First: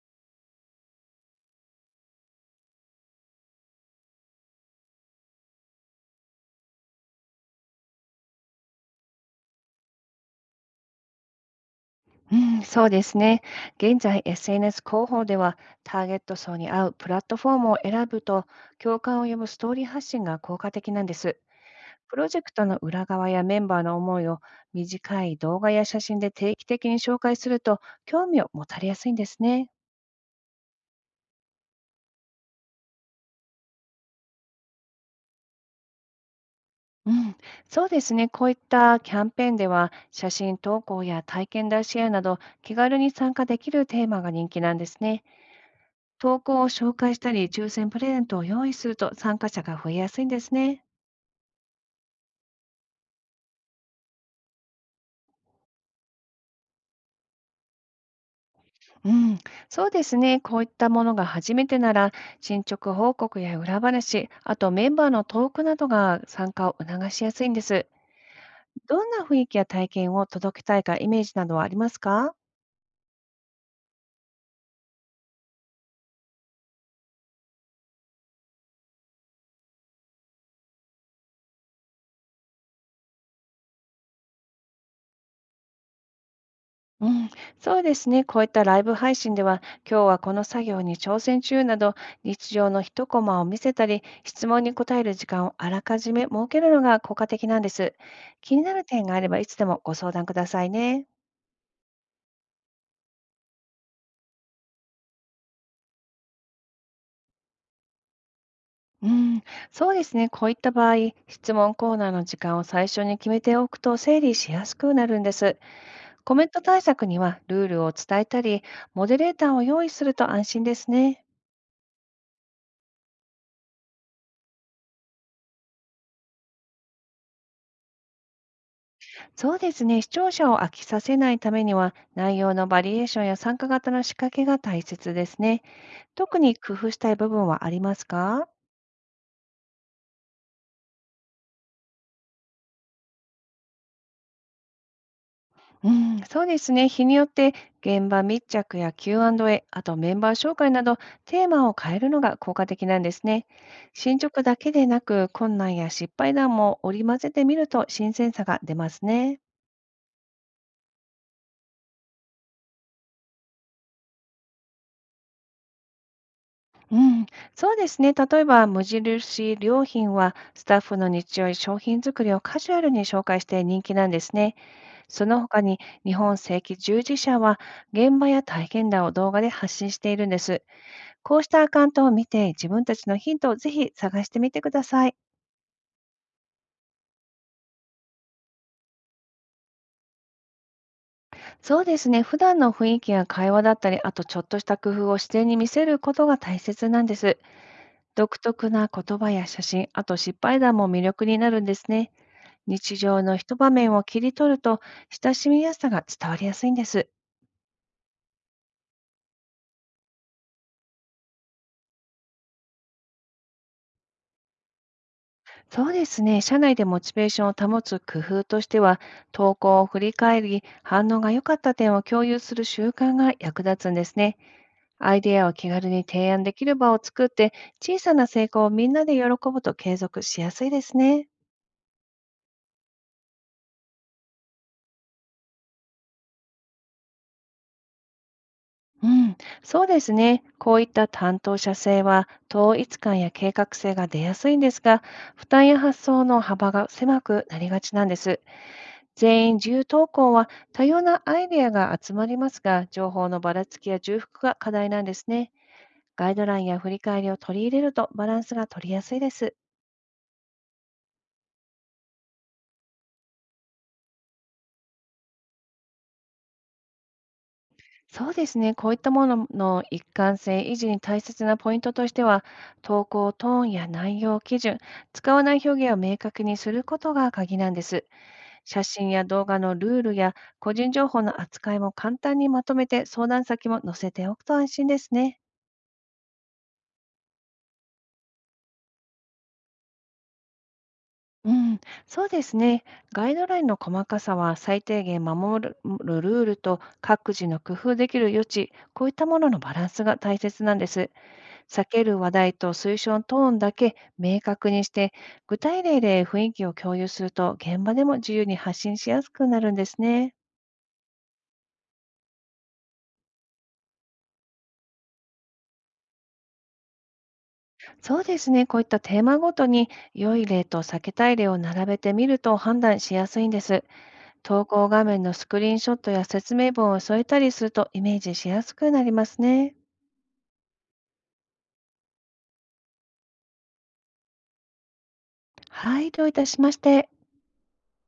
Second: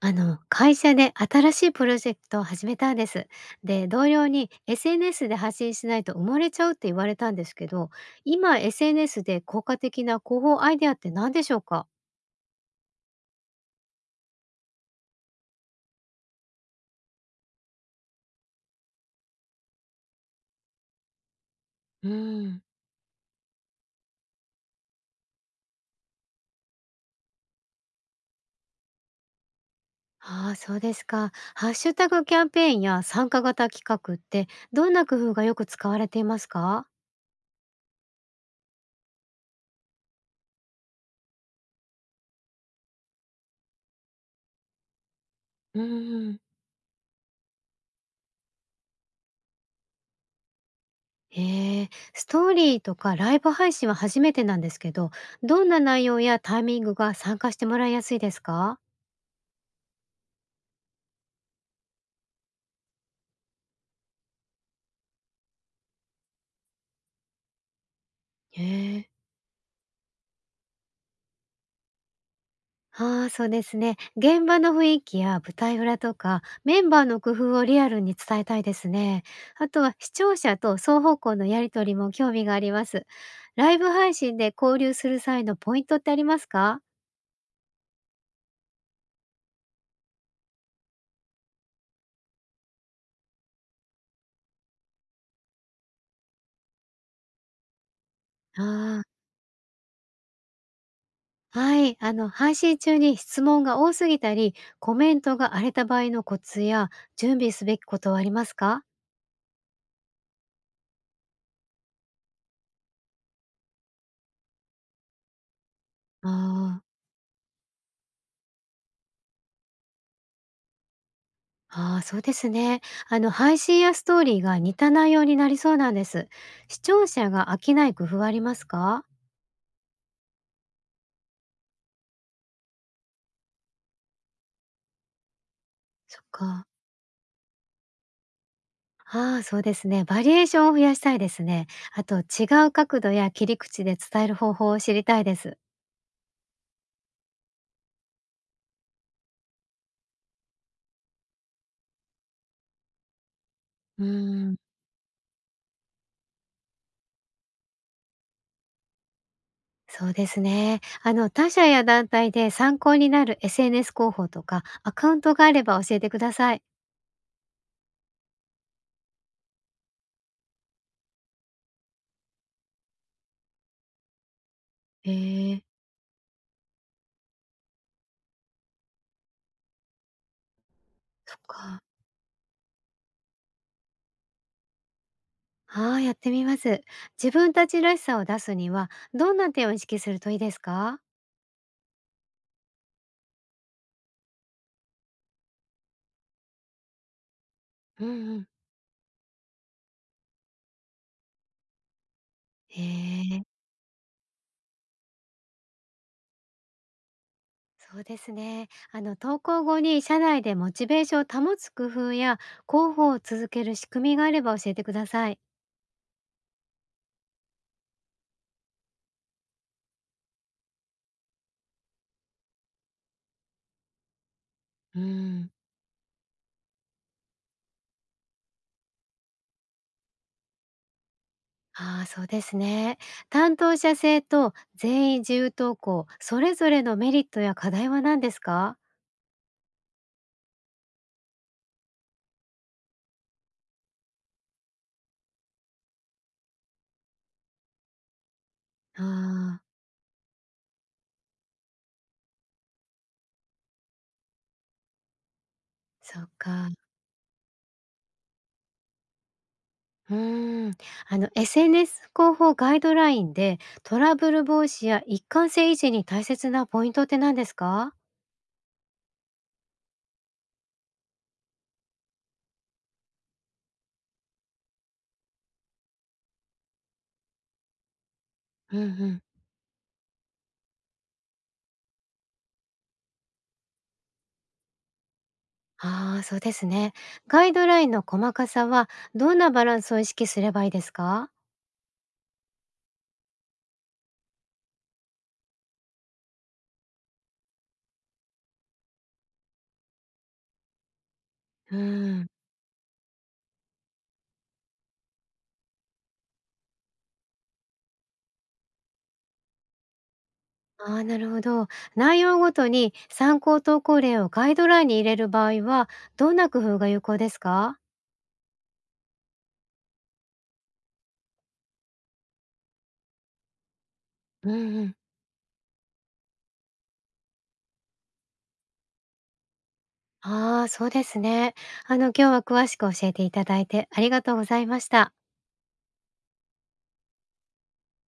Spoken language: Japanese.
会社で新しいプロジェクトを始めたんです。で、同僚に SNS で発信しないと埋もれちゃうって言われたんですけど、今 SNS で効果的な広報アイデアって何でしょうか？うん、そうですね。現在、SNS 広報では、ターゲット層に合うプラットフォームを選ぶと、共感を呼ぶストーリー発信が効果的なんです。うプロジェクん、トの裏側やメンバーの思いを短い動画や写真で定期的に紹介すると、興味を持たれやすいんですね。ああ、そうですか。ハッシュタグキャンペーンや参加型企画ってどんな工夫がよく使われていますか？うん、そうですね。こういったキャンペーンでは、写真投稿や体験談シェアなど、気軽に参加できるテーマが人気なんですね。う投ん、稿を紹介したり、抽選プレゼントを用意すると参加者が増えやすいんですね。へえ、ストーリーとかライブ配信は初めてなんですけど、どんな内容やタイミングが参加してもらいやすいですか？うん、そうですね。こういったものが初めてなら、進捗報告や裏話、あとメンバーのトークなどが参加を促しやすいんです。へどえ。んな雰囲気や体験を届けたいかイメージなどはありますか？ああ、そうですね。現場の雰囲気や舞台裏とか、メンバーの工夫をリアルに伝えたいですね。あとは視聴者と双方向のやりとりも興味があります。ライブ配信で交流する際のポイントってありますか？うん、そうですね。こういったライブ配信では、今日はこの作業に挑戦中など、日常の一コマを見せたり、質問に答える時間をあらかじめ設けるのが効果的なんです。気になるああ、点があれば、いつでもご相談くださいね。はい。配信中に質問が多すぎたり、コメントが荒れた場合のコツや準備すべきことはありますか？うん、そうですね。こういった場合、質問コーナーの時間を最初に決めておくと整理しやすくなるんです。あコメント対あー。策にはルールを伝えたり、モデレーターを用意すると安心ですね。ああ、そうですね。配信やストーリーが似た内容になりそうなんです。視聴者が飽きない工夫はありますか？そうですね。視聴者を飽きさせないためには、内容のバリエーションや参加型の仕掛けが大切ですね。そっ特にか。工夫したい部分はありますか？ああ、そうですね。バリエーションを増やしたいですね。あと、違う角度や切り口で伝える方法を知りたいです。うん、そうですね。日によって現場密着や Q&A、あとメンバー紹介などテーマを変えるのが効果的なんですね。うー進捗ん、だけでなく、困難や失敗談も織り交ぜてみると新鮮さが出ますね。そうですね。他社や団体で参考になる SNS 広報とかアカウントがあれば教えてください。うん、そうですね。例えば、無印良品は、スタッフの日用や商品作りをカジュアルに紹介して人気なんですね。えその他ー、に、日本正規従事者は、現場や体験談を動画で発信しているんです。そっこうしたアか。カウントを見て、自分たちのヒントをぜひ探してみてください。ああ、やってみます。自分たちらしさを出すには、どんな点を意識するといいですか？そうですね。普段の雰囲気や会話だったり、あとちょっとした工夫を自然に見せることが大切なんです。うん独うん。特な言葉や写真、あと失敗談も魅力になるんですね。へ日常のえ。一場面を切り取ると、親しみやすさが伝わりやすいんです。そうですね。あの投稿後に社内でモチベーションを保つ工夫や広報を続ける仕組みがあれば教えてください。そうですね。社内でモチベーションを保つ工夫としては、投稿を振り返り、反応が良かった点を共有する習慣が役立つんですね。うアイデアん。を気軽に提案できる場を作って、小さな成功をみんなで喜ぶと継続しやすいですね。ああ、そうですね。担当者制と全員自由投稿、それぞれのメリットや課題は何ですか？うん、そうですね。こういった担当者性は統一感や計画性が出やすいんですが、負担や発想の幅が狭くなりがちなんです。全員ああ、自由投稿は多様なアイデアが集まりますが、情報のばらつきや重複が課題なんですね。そっガイドラインか。や振り返りを取り入れるとバランスが取りやすいです。うーん。SNS 広報ガイドラインでトラブル防止や一貫性維持に大切なポイントって何ですか？そうですね、こういったものの一貫性維持に大切なポイントとしては、投稿トーンや内容基準、使わない表現を明確にすることが鍵なんです。うん写う真ん。や動画のルールや個人情報の扱いも簡単にまとめて相談先も載せておくと安心ですね。ああ、そうですね。ガイドラインの細かさは、どんなバランスを意識すればいいですか？うん、そうですね。ガイドラインの細かさは最低限守るるルールと各自の工夫できる余地、こういったもののバランスが大切なんです。うー避けるん、話題と推奨トーンだけ明確にして、具体例で雰囲気を共有すると現場でも自由に発信しやすくなるんですね。ああ、なるほど。内容ごとに参考投稿例をガイドラインに入れる場合は、どんな工夫が有効ですか？そうですね。こういったテーマごとに良い例と避けたい例を並べてみると判断しやすいんです。う投んう稿ん。画面のスクリーンショットや説明文を添えたりするとイメージしやすくなりますね。ああー、そうですね。今日は詳しく教えていただいてありがとうございました。はい、どういたしまして。